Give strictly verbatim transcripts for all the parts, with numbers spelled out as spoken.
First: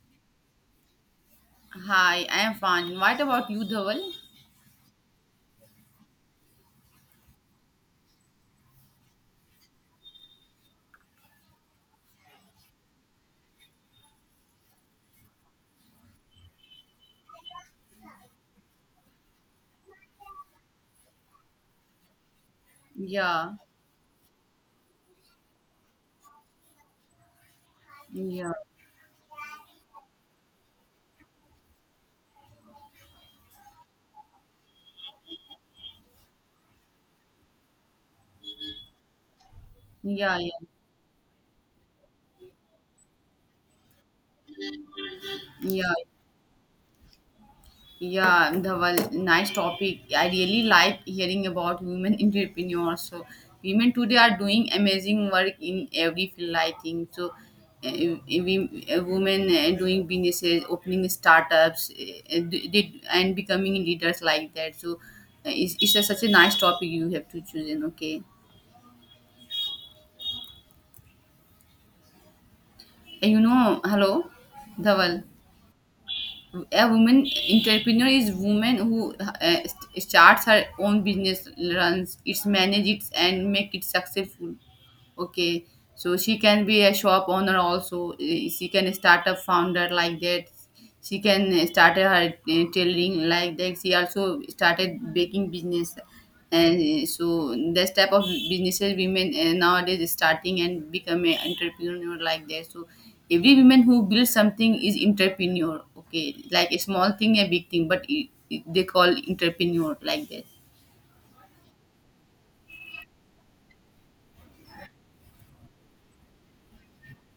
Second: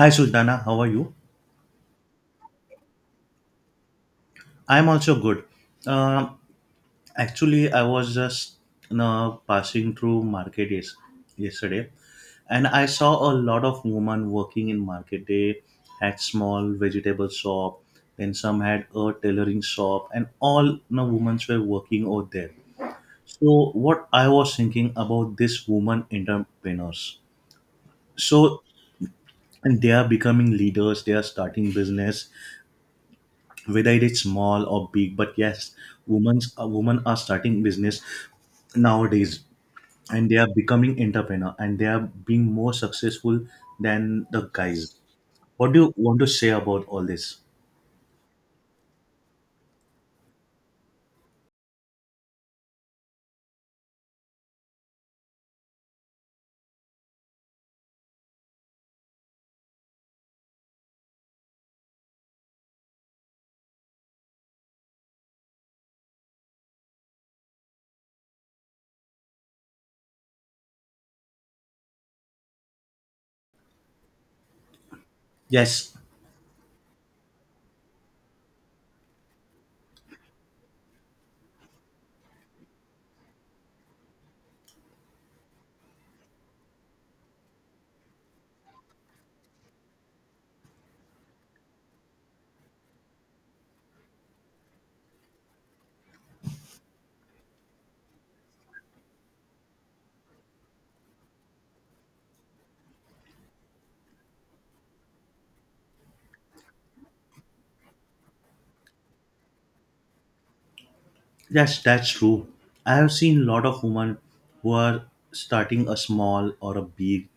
Hi Sultana, how are you? Hi, I am fine. What about you, Dhaval? I'm also good. Um, Actually, I was just you know, passing through market, yes, yesterday, and I saw a lot of women working in market. They had small vegetable shop, then some had a tailoring shop, and all you know, women were working over there. Yeah, So, what I was thinking about this woman entrepreneurs. yeah, So, and they are becoming leaders. They are starting business whether it is small or big, but yes, women's uh, women are starting business nowadays, and yeah, they are yeah, becoming entrepreneur and they are being more successful than the guys. What do yeah, you want to say about all this? yeah, Dhaval. Nice topic. I really like hearing about women entrepreneurs. So, women today are doing amazing work in every field, I think. So, uh, we, uh, women uh, doing businesses, opening startups, uh, did, and becoming leaders like that. So, uh, it's, it's a, such a nice topic you have to choose. And okay, and you know, hello, Dhaval. Yes, A woman entrepreneur is woman who uh, starts her own business, runs its, manage it, and make it successful. Okay, so she can be a shop owner also. eh, She can start a founder like that. She can eh, start her eh, tailoring like that. She also started baking business, and eh, so this type of businesses women eh, nowadays is starting and become an entrepreneur like that. So every woman who builds something is entrepreneur. Okay, like a small thing, a big thing, but it, it- they call entrepreneur like that. yes, that's true. I have seen a lot of women who are starting a small or a big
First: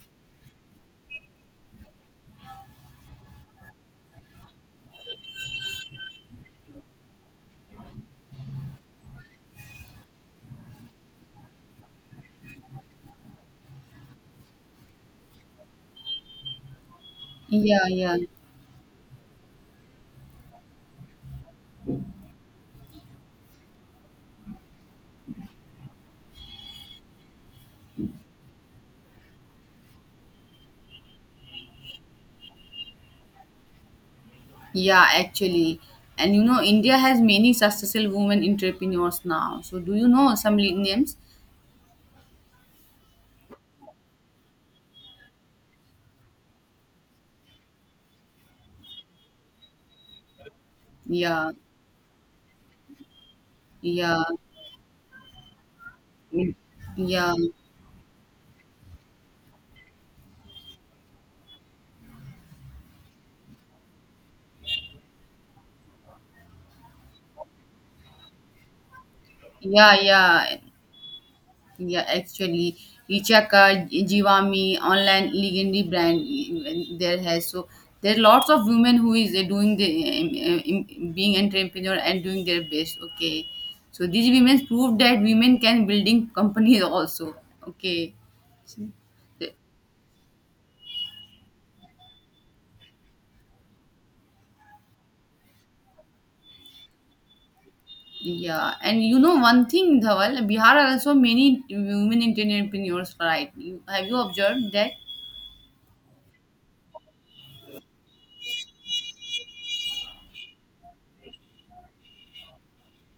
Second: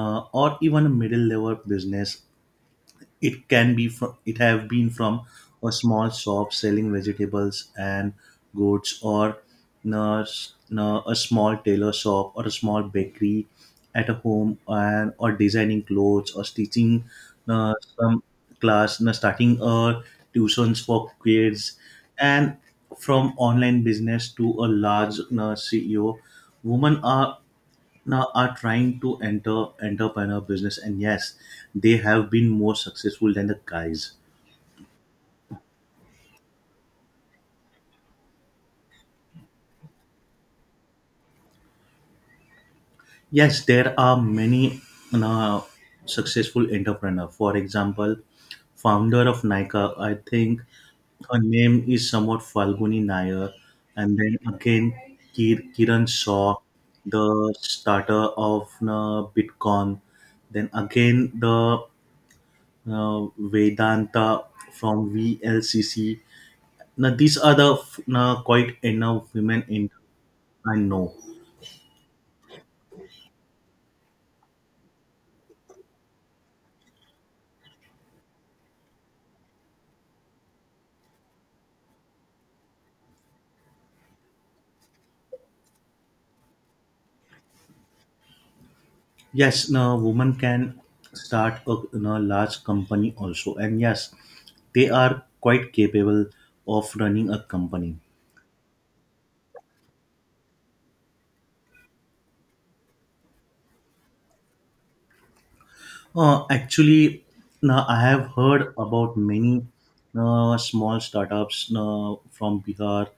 uh, or even a middle level business. It can be from, it have been from a small shop selling vegetables and goods, or na- na- a small tailor shop or a small bakery at a home, and or designing clothes or teaching uh, Yeah, yeah. some class, na, starting uh, tuitions for kids, and from online business to a large, na, C E O. Women are now are trying to enter entrepreneur business, and yes, they have been more successful than the guys. Yeah, actually. And you know, India has many successful women entrepreneurs now. So do you know some li- names? Yes, there are many you know, successful entrepreneur. For example, founder of Nika, I think. Her Yeah, name is somewhat Falguni Nair, and yeah, then again Kir- Kiran mm, Shaw, yeah, the starter of uh, Bitcoin. Then again the uh, Vedanta from V L C C. Now these are the f- now quite enough women in, yeah, yeah, I know. yeah. Actually, Ichaka, Jivami, online legendary brand eh, there has. So there are lots of women who is eh, doing the eh, eh, being entrepreneur and doing their best. Okay, so these women prove that women can building companies also. Okay. So, Yes, now women can start a, you know, large company also, and yes, they are quite capable of running a company. yeah, and you know one thing, Dhawal, Bihar are also many women entrepreneurs, right? You- Have you observed that? Uh, actually, now I have heard about many uh, small startups uh, from Bihar.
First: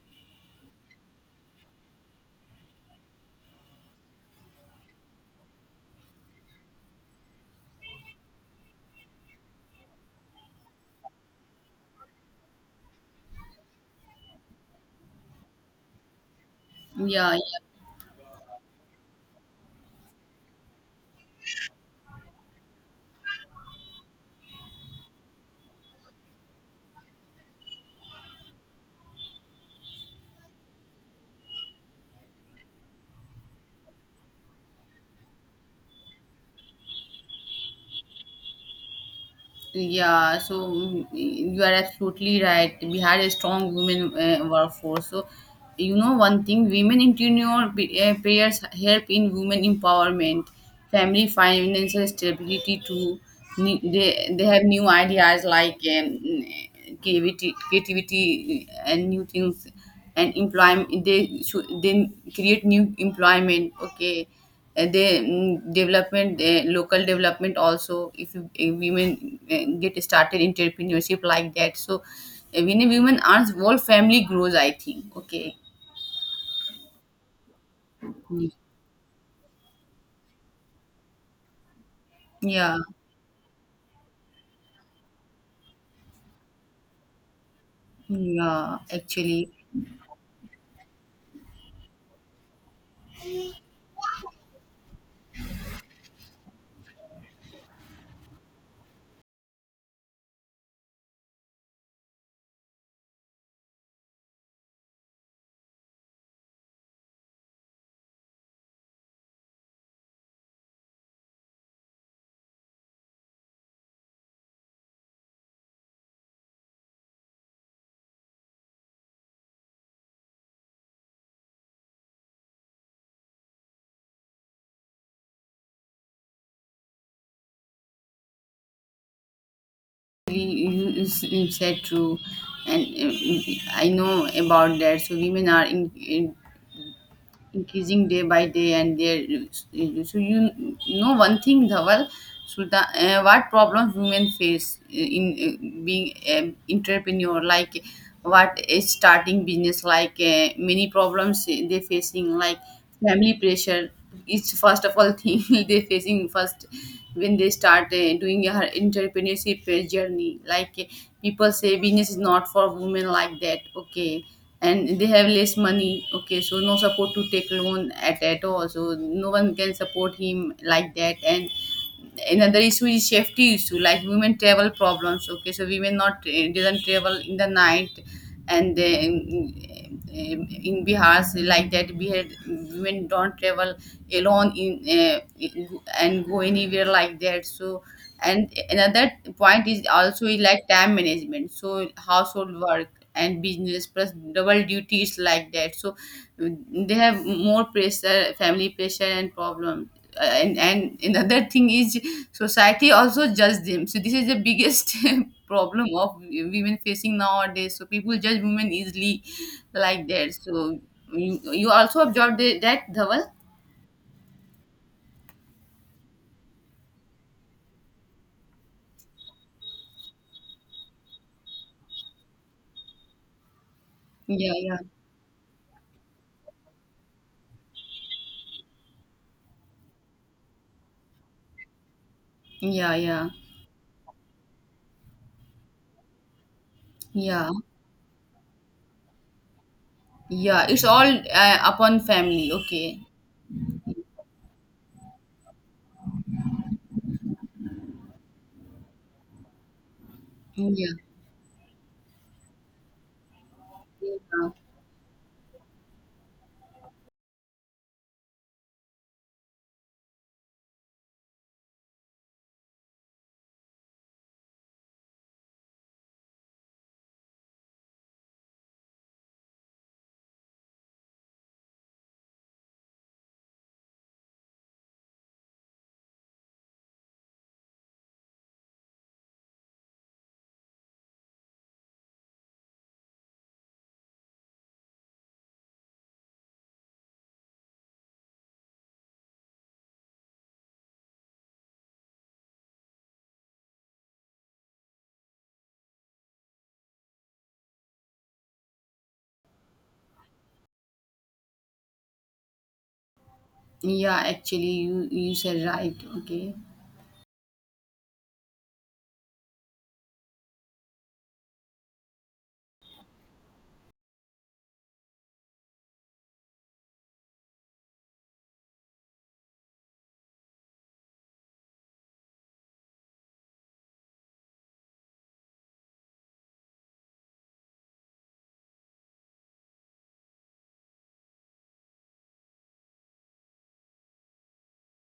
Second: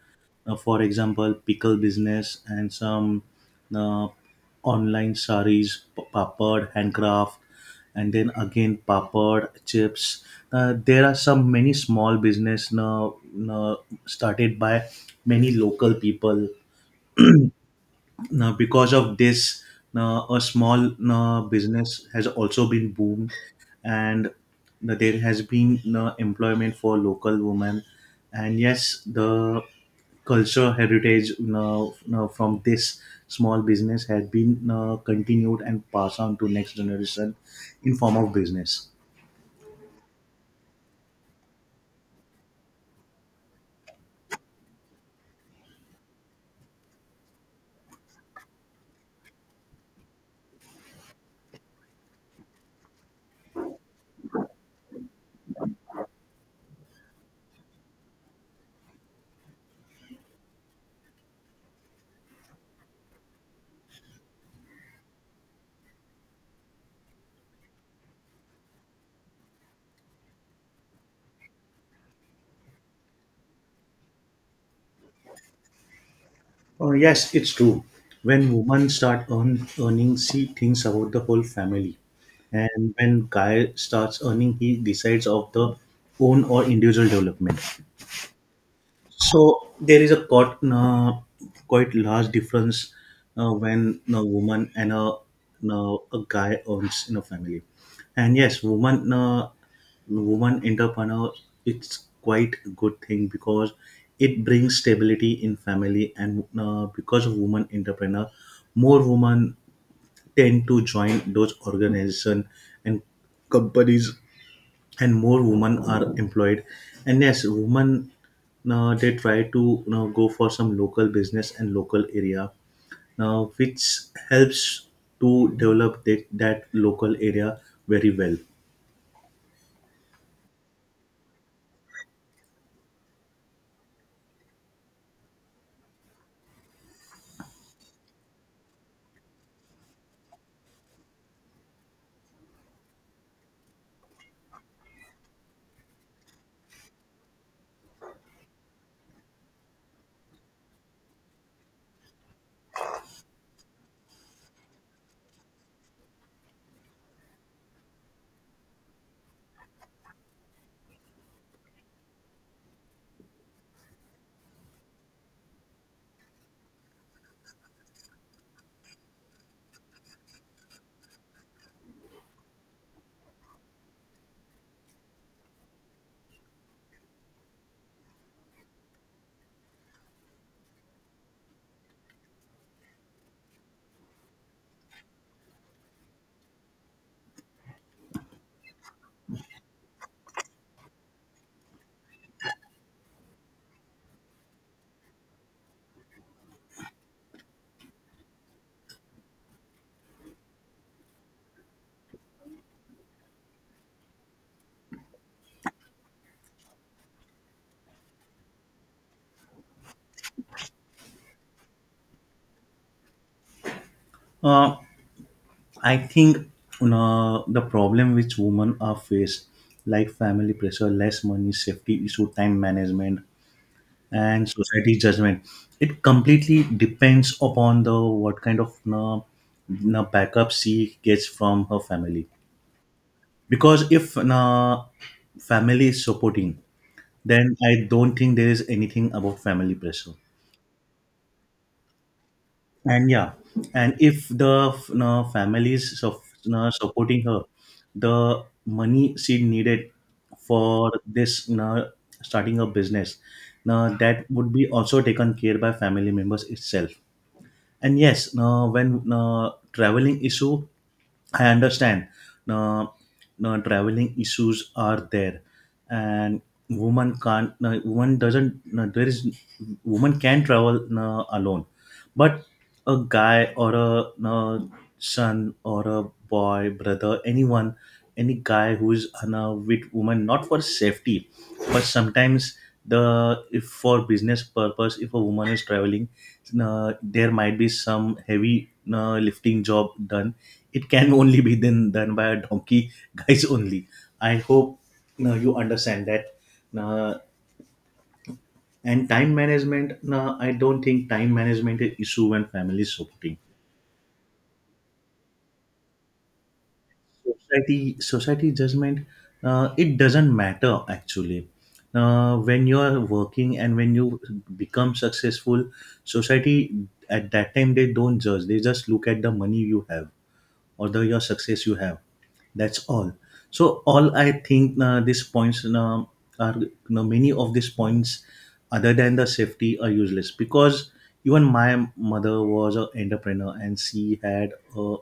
Uh, for example, pickle business and some uh, online saris, p- papad, handcraft, and then again papad, chips. Uh, there are some many small business now, now started by many local people Yeah, yeah. now. Because of this, now a small now business has also been boomed, and now there has been now employment for local women. And yes, the culture heritage now, now from this small business had been now continued and passed on to next generation in form of business. Yeah, so mm, you are absolutely right. We had a strong women uh, workforce. So, you know, one thing women entrepreneur p- uh, payers help in women empowerment, family financial stability too. Ne- They, they have new ideas like um, creativity, creativity and new things and employment. They should they create new employment. Okay, uh, they mm, development uh, local development also if, you- if women uh, get started entrepreneurship like that, so uh, when a woman earns whole family grows, I think. Okay. Uh, yes, it's true. Mm. When women start earn, earning, she thinks about the whole family. Yeah, And when guy starts earning, he decides of the own or individual development. yeah, actually, So there is a quite, uh, quite large difference uh, when a woman and a, uh, a guy earns in a family, and yes, woman uh, woman entrepreneur, it's quite a good thing because it brings stability in family, and uh, because of woman entrepreneur, more women tend to join those organization and companies, and more women are employed. And yes, women now they try to, you know, go for some local business and local area now, which helps to develop that, that local area very well. you you said true. And uh, I know about that, so women are in, in increasing day by day and their, so you know one thing, Dhawal Sultan, uh, what problems women face uh, in uh, being an entrepreneur, like what is starting business, like uh, many problems they facing, like family pressure, it's first of all thing they facing first when they start uh, doing her entrepreneurship uh, journey, like uh, people say business is not for women like that, okay. And they have less money, okay, so no support to take loan at at all, so no one can support him like that. And another issue is safety issue, like women travel problems, okay, so women not uh, doesn't travel in the night. And uh, in, in Bihar, so like that we had women don't travel alone in uh, and go anywhere like that. So and another point is also is like time management, so household work and business plus double duties like that, so they have more pressure, family pressure and problem. Uh, and and another thing is society also judge them, so this is the biggest problem of women facing nowadays, so people judge women easily like that. So you, you also observed the, that, Dhaval. uh, I think, you know, the problem which women are faced, like family pressure, less money, safety issue, time management, and Yeah, yeah, society's judgment, it completely depends upon the what kind of, na, na, backup she gets from her family. yeah, yeah, Because if, na, family is supporting, yeah, then I don't think there is anything about family pressure. yeah, it's all uh, upon family, okay. And yeah, and if the, na, family is su- na supporting her, the money she needed for Yeah, this, na, starting a business, now that yeah, would be also taken care by family members itself. And yes, uh, when uh, traveling issue, I understand. Uh, uh, Traveling issues are there, and woman can't. Uh, woman doesn't. Uh, there is, woman can travel uh, alone, but a guy or a uh, son or a boy, brother, anyone, any guy who is on a with woman, not for safety, but sometimes the, if for business purpose, if a woman is traveling, uh, there might be some heavy uh, lifting job done. It can only be then done by a donkey guys only. I hope uh, you understand that. uh, and time management, uh, I don't think time management is issue when family is supporting. yeah, actually, you you said right, okay. Society, society judgment, uh, it doesn't matter actually, uh, when you are working and when you become successful, society at that time, they don't judge. They just look at the money you have or the your success you have. That's all. So all I think uh, these points uh, are, you know, many of these points other than the safety are useless, because even my mother was an entrepreneur and she had a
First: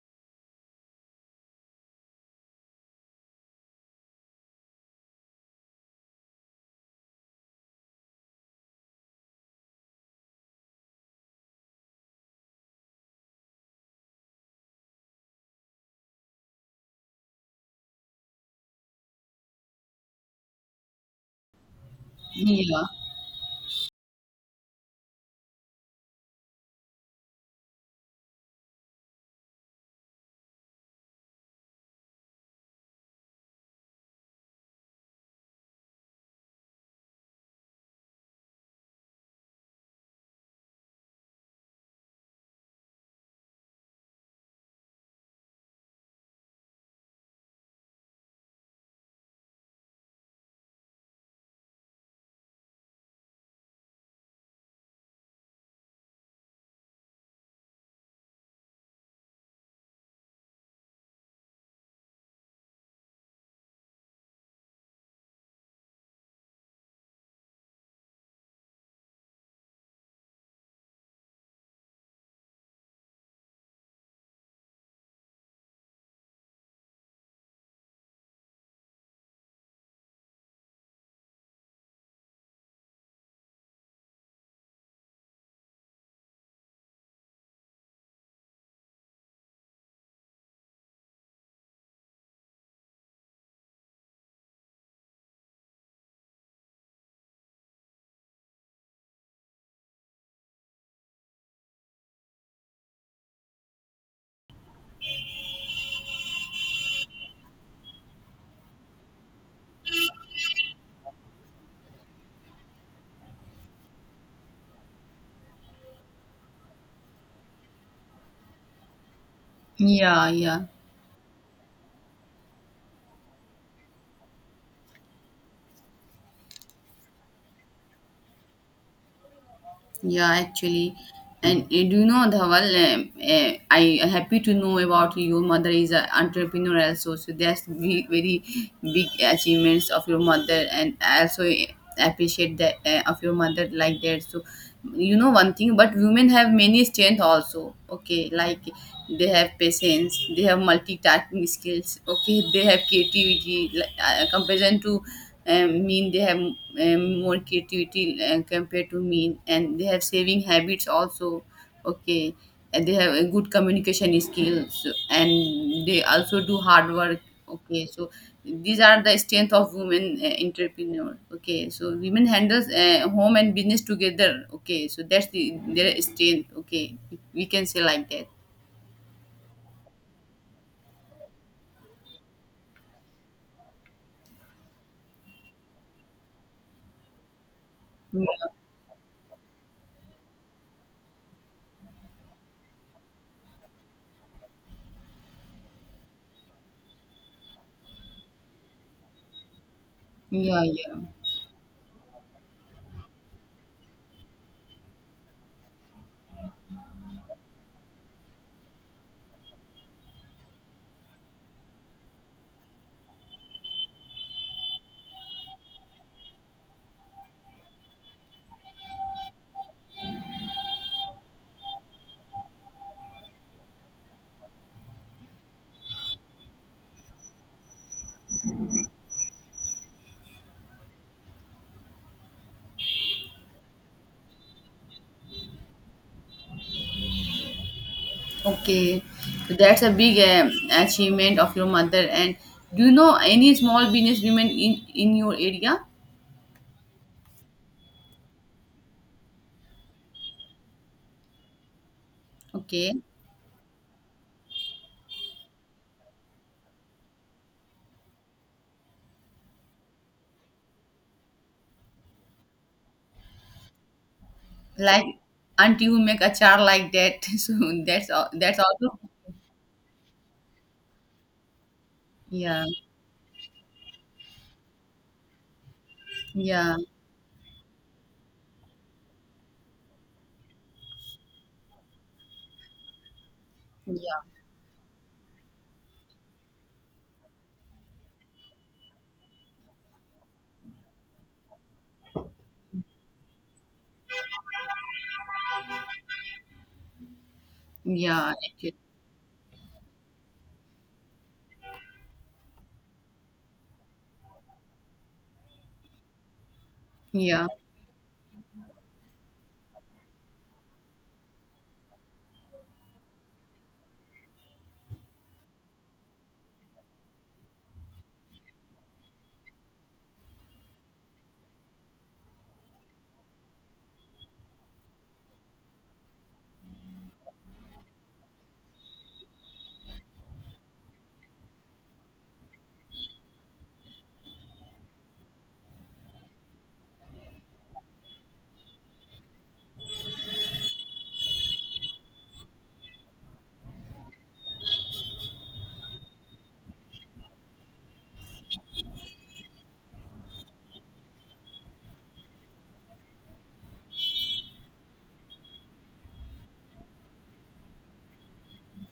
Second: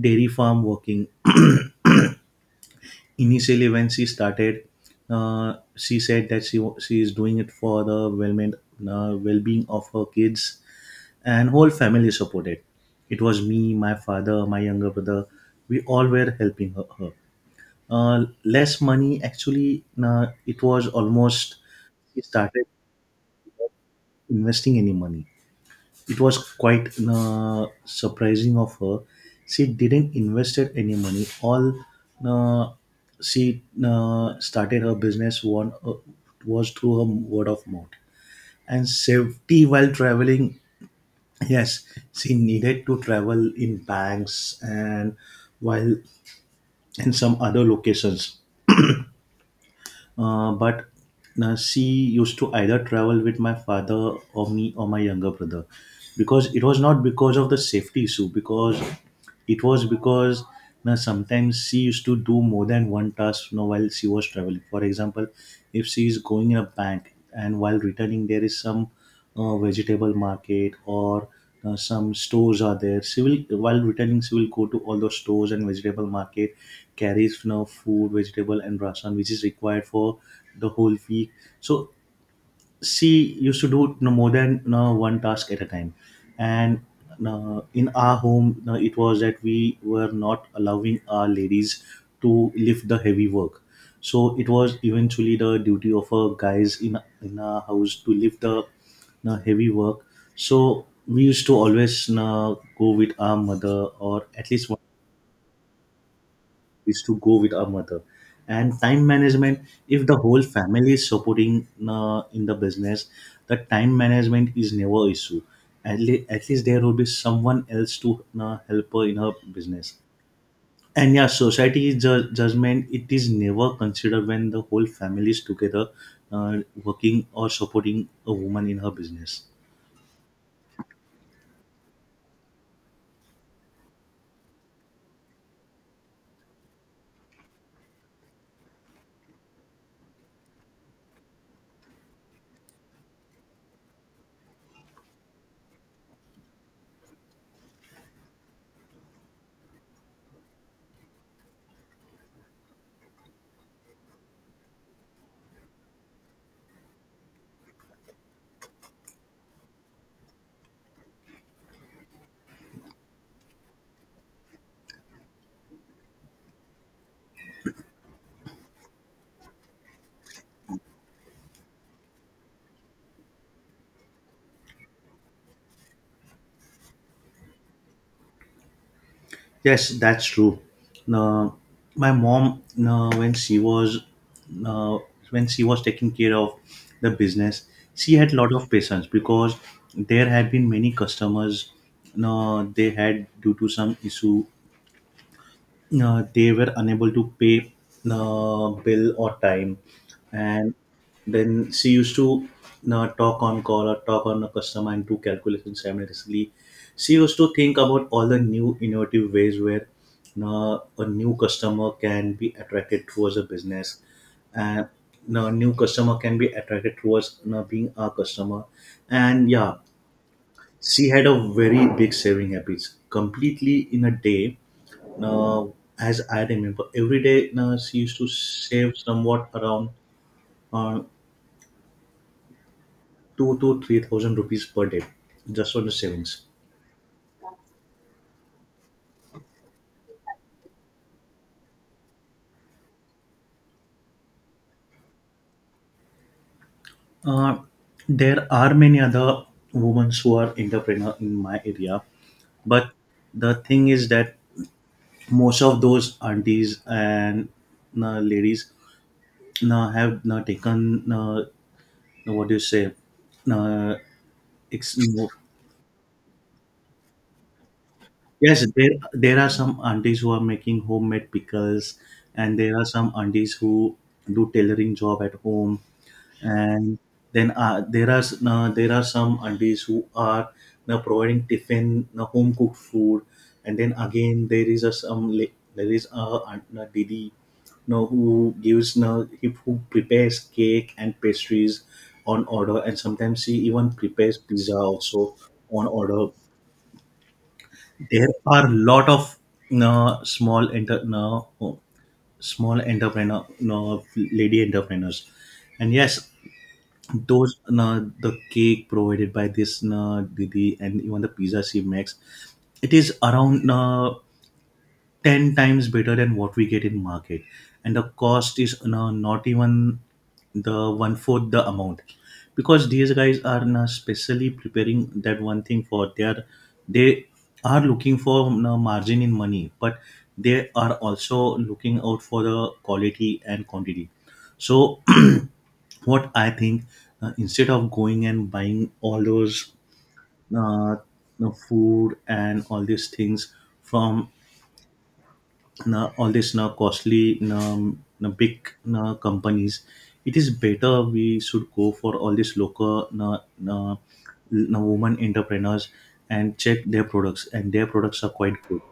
dairy farm working. Initially when she started, uh, she said that she wa- she is doing it for the well-being uh, well-being of her kids, and whole family supported. It was me, my father, my younger brother. We all were helping her, her. Uh, less money actually, uh, it was almost, she started Yeah, investing any money, it was quite uh, surprising of her. She didn't invested any money. All uh, she uh, started her business one, uh, was through her word of mouth. And safety while traveling. Yes, she needed to travel in banks and while in some other locations. Uh, but uh, she used to either travel with my father or me or my younger brother, because it was not because of the safety issue, because it was because now sometimes she used to do more than one task, you know, while she was traveling. For example, if she is going in a bank and while returning there is some uh, vegetable market or uh, some stores are there. Civil while returning, she will go to all those stores and vegetable market, carries, you know, food, vegetable, and rasan, which is required for the whole week. So she used to do no more than no one task at a time, and no, in our home, no, it was that we were not allowing our ladies to lift the heavy work. So it was eventually the duty of our guys in in our house to lift the no heavy work. So we used to always no go with our mother, or at least is to go with our mother. And time management, if the whole family is supporting uh, in the business, the time management is never issue. At, le- at least there will be someone else to uh, help her in her business. yeah, yeah. And yeah, society ju- judgment, it is never considered when the whole family is together, uh, working or supporting a woman in her business. Yeah, actually, and uh, do you know, Dhawal? Um, uh, I happy to know about your mother is an entrepreneur also. So that's ve- very big achievements of your mother, and I also eh, appreciate that uh, of your mother like that. So you know one thing, but women have many strength also. Okay, like they have patience, they have multitasking skills. Okay, they have creativity. Like, uh, comparison to um, mean they have um, more creativity uh, compared to me, and they have saving habits also, okay. And they have a good communication skills, and they also do hard work, okay. So these are the strength of women uh, entrepreneur, okay. So women handles uh, home and business together, okay, so that's the, their strength, okay, we can say like that. Yes, that's true. Now, my mom, now, when she was now, when she was taking care of the business, she had a lot of patience because there had been many customers. Now, they had due to some issue uh, they were unable to pay uh, bill or time, Yeah, and yeah. then she used to uh, talk on call or talk on a customer and do calculations simultaneously. She used to think about all the new innovative ways where uh, a new customer can be attracted towards a business, and a new customer can be attracted towards uh, being our customer. And yeah, she had a very big saving habits completely in a day. uh, as I remember, every day uh, she used to save somewhat around uh, two to three thousand rupees per day, just on the savings. Okay, so that's a big um, achievement of your mother. And do you know any small business women in in your area? Uh, there are many other women who are entrepreneur in my area, but Okay, the thing is that most of those aunties and uh, ladies uh, have uh, taken uh, what do you say, uh, ex- like auntie who make achar like that. So that's all. That's Yes, there also. there are some aunties who are making homemade pickles, and Yeah, there are some aunties who do tailoring job at home, yeah, and then uh, there are s- uh, there are some aunties who are now providing tiffin, uh, home cooked food, and then yeah, again there is a some la- there is a, aunt, a didi, know, who gives now, who prepares cake and pastries on order, and sometimes she even prepares pizza also on order. There yeah. are a Actually, lot of uh, small enter no, oh, small entrepreneur no, lady entrepreneurs, and yes, yeah. those no, the cake provided by this no, didi, and even the pizza she makes, it is around no, ten times better than what we get in market, and the cost is you not even the one fourth the amount, because these guys are now specially preparing that one thing for their, they are looking for you margin in money, but they are also looking out for the quality and quantity. So what I think, uh, instead of going and buying all those uh, you know, food and all these things from, na, all this, na, costly, na, na big, na companies, it is better we should go for all these local, na, na, na woman entrepreneurs and check their products, and their products are quite good.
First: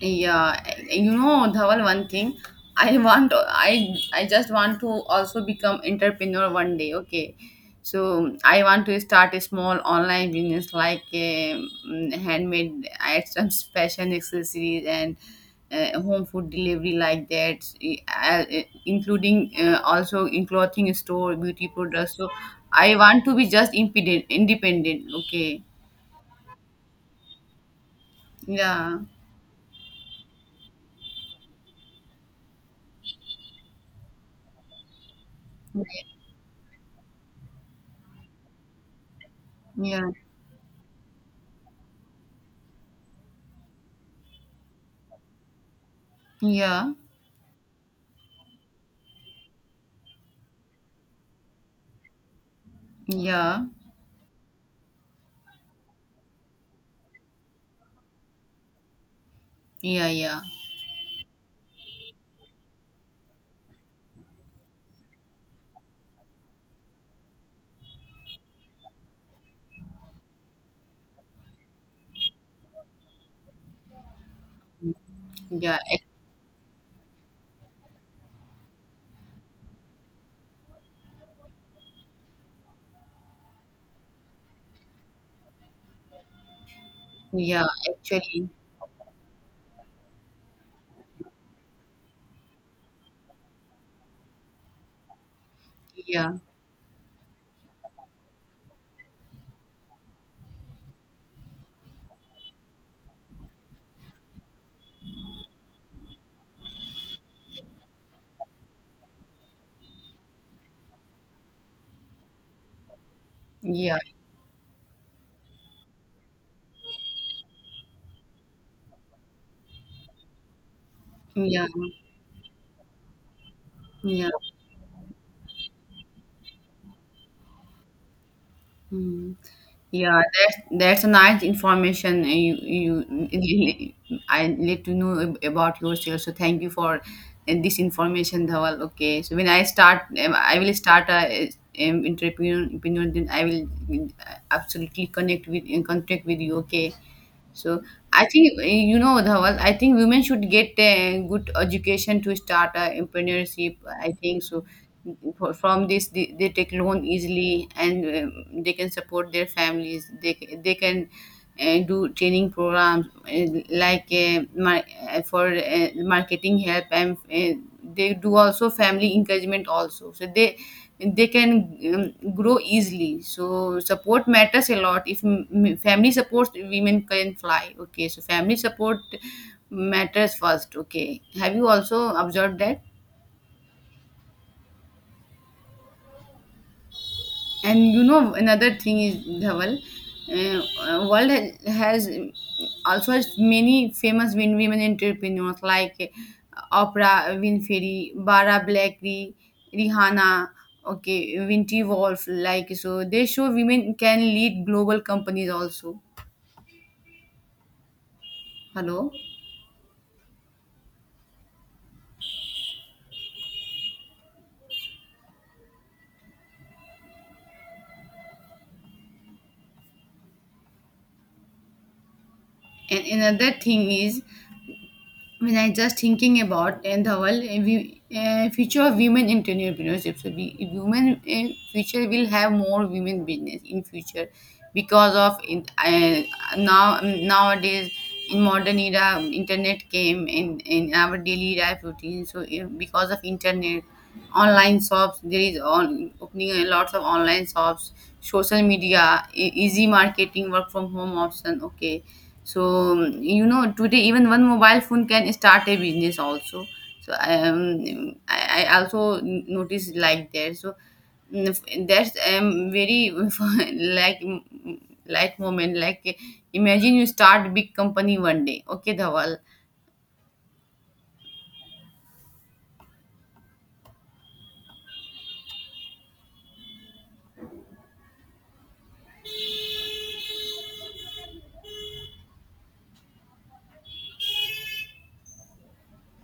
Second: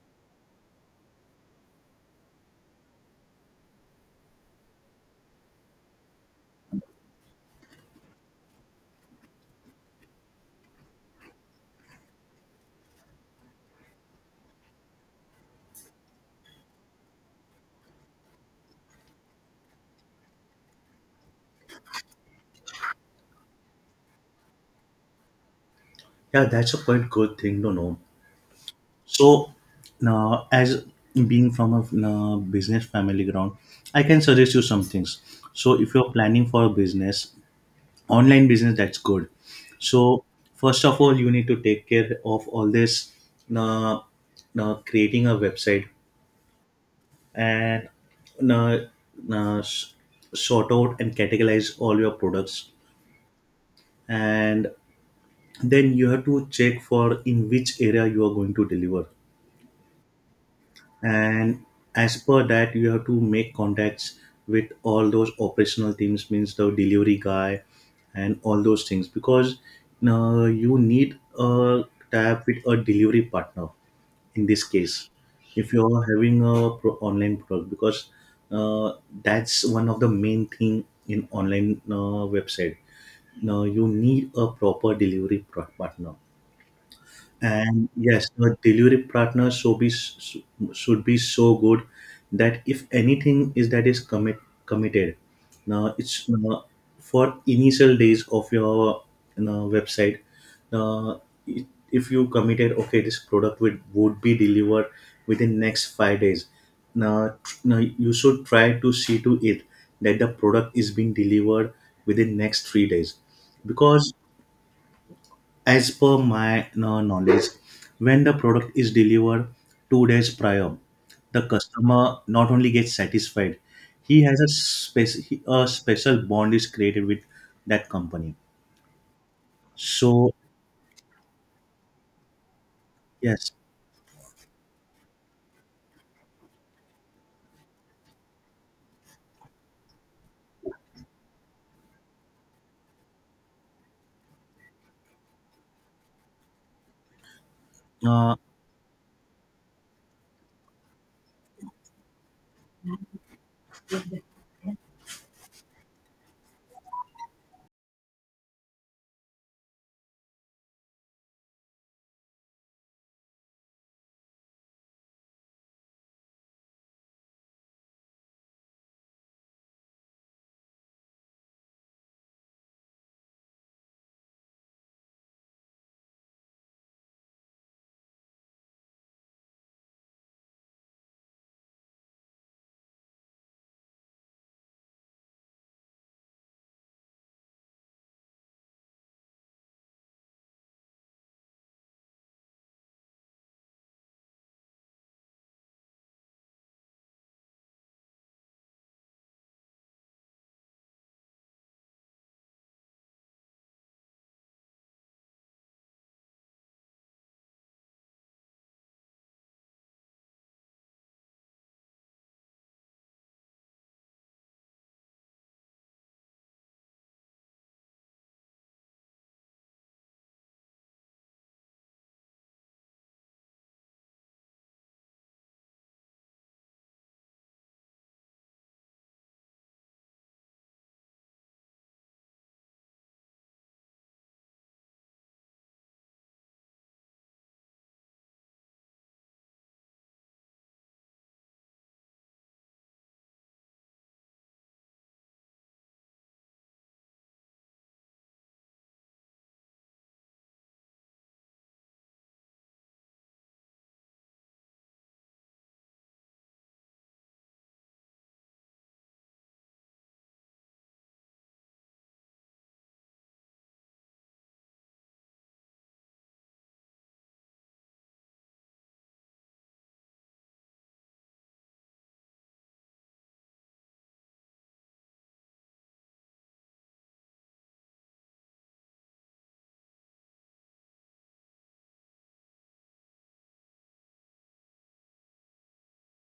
Yeah, you know, Dhawal, one thing, I want, I I just want to also become entrepreneur one day. Okay, so I want to start a small online business like um, handmade items, fashion accessories, and uh, home food delivery like that, e, uh, uh, including uh, also in clothing store, beauty products. So I want to be just independent, independent. Okay, Yeah, that's a quite good thing to know. yeah, So now, as being from a, na, business family ground, I can suggest you some things. So if you're planning for a business, online business, that's good. yeah, So first of all, you need to take care of all this, uh, uh, creating a website, yeah, and uh, uh, s- sort out and categorize all your products, yeah. and then you have to check for in which area you are going to deliver, Yeah, yeah, and as per that you have to make contacts with all those operational teams, means the delivery guy and all those things, because uh, you need a tab with a delivery partner in this case, if yeah, you're ac- having a pro- online product, because uh, that's one of the main thing in online uh, website. Now you need a proper delivery pro- partner. yeah, And yes, actually, the delivery partner so be, should be so good that if anything is that is commit committed, now it's yeah, uh, for initial days of your, you know, website. Uh, it- if you committed, okay, this product would, would be delivered within next five days. Now, tr- now you should try to see to it that the product is being delivered within next three days, yeah, because as per my uh, knowledge, when the product is delivered two days prior, the yeah, customer not only gets satisfied, he yeah, has a, spec- a special bond is created with that company. mm. Yeah, So that's that's a nice information uh, you you yes, really- I need to know ab- about yourself. So thank you for uh, this information, Dhawal. Okay, so when I start, um, I will start a um, entrepreneur, entrepreneur. Then I will uh, absolutely connect with in contact with you. Okay. So I uh, think uh, you know, Dhawal. I think women should get a good education to start a entrepreneurship, I think so. For- From this, they, they take loan easily, and um, they can support their families. They ca- they can uh, do training programs uh, like uh, mar- uh, for uh, marketing help, and uh, they do also family encouragement also. So they they can um, grow easily, so support matters a lot. If m- m- family supports, women can fly, okay. So family support matters first, okay. Have you also observed that? And you know another thing is, Dhaval, uh, uh, world ha- has um, also has many famous win- women entrepreneurs, like uh, Oprah Winfrey, Bara Blackley, Rihanna, okay, Winty Wolf. Like, so they show women can lead global companies also. Hello. And another thing is, when I just thinking about and the whole uh, we, uh, future of women entrepreneurship, so we women in future will have more women business in future because of in, uh, now nowadays in modern era internet came in in our daily life routine. So uh, because of internet, online shops, there is on opening a lots of online shops, social media, e- easy marketing, work from home option. Okay, so um, you know today even one mobile phone can start a business also. So um, I, I also noticed like that. So mm, f- that's um, very like mm, like moment like imagine you start big company one day, okay, Dhawal.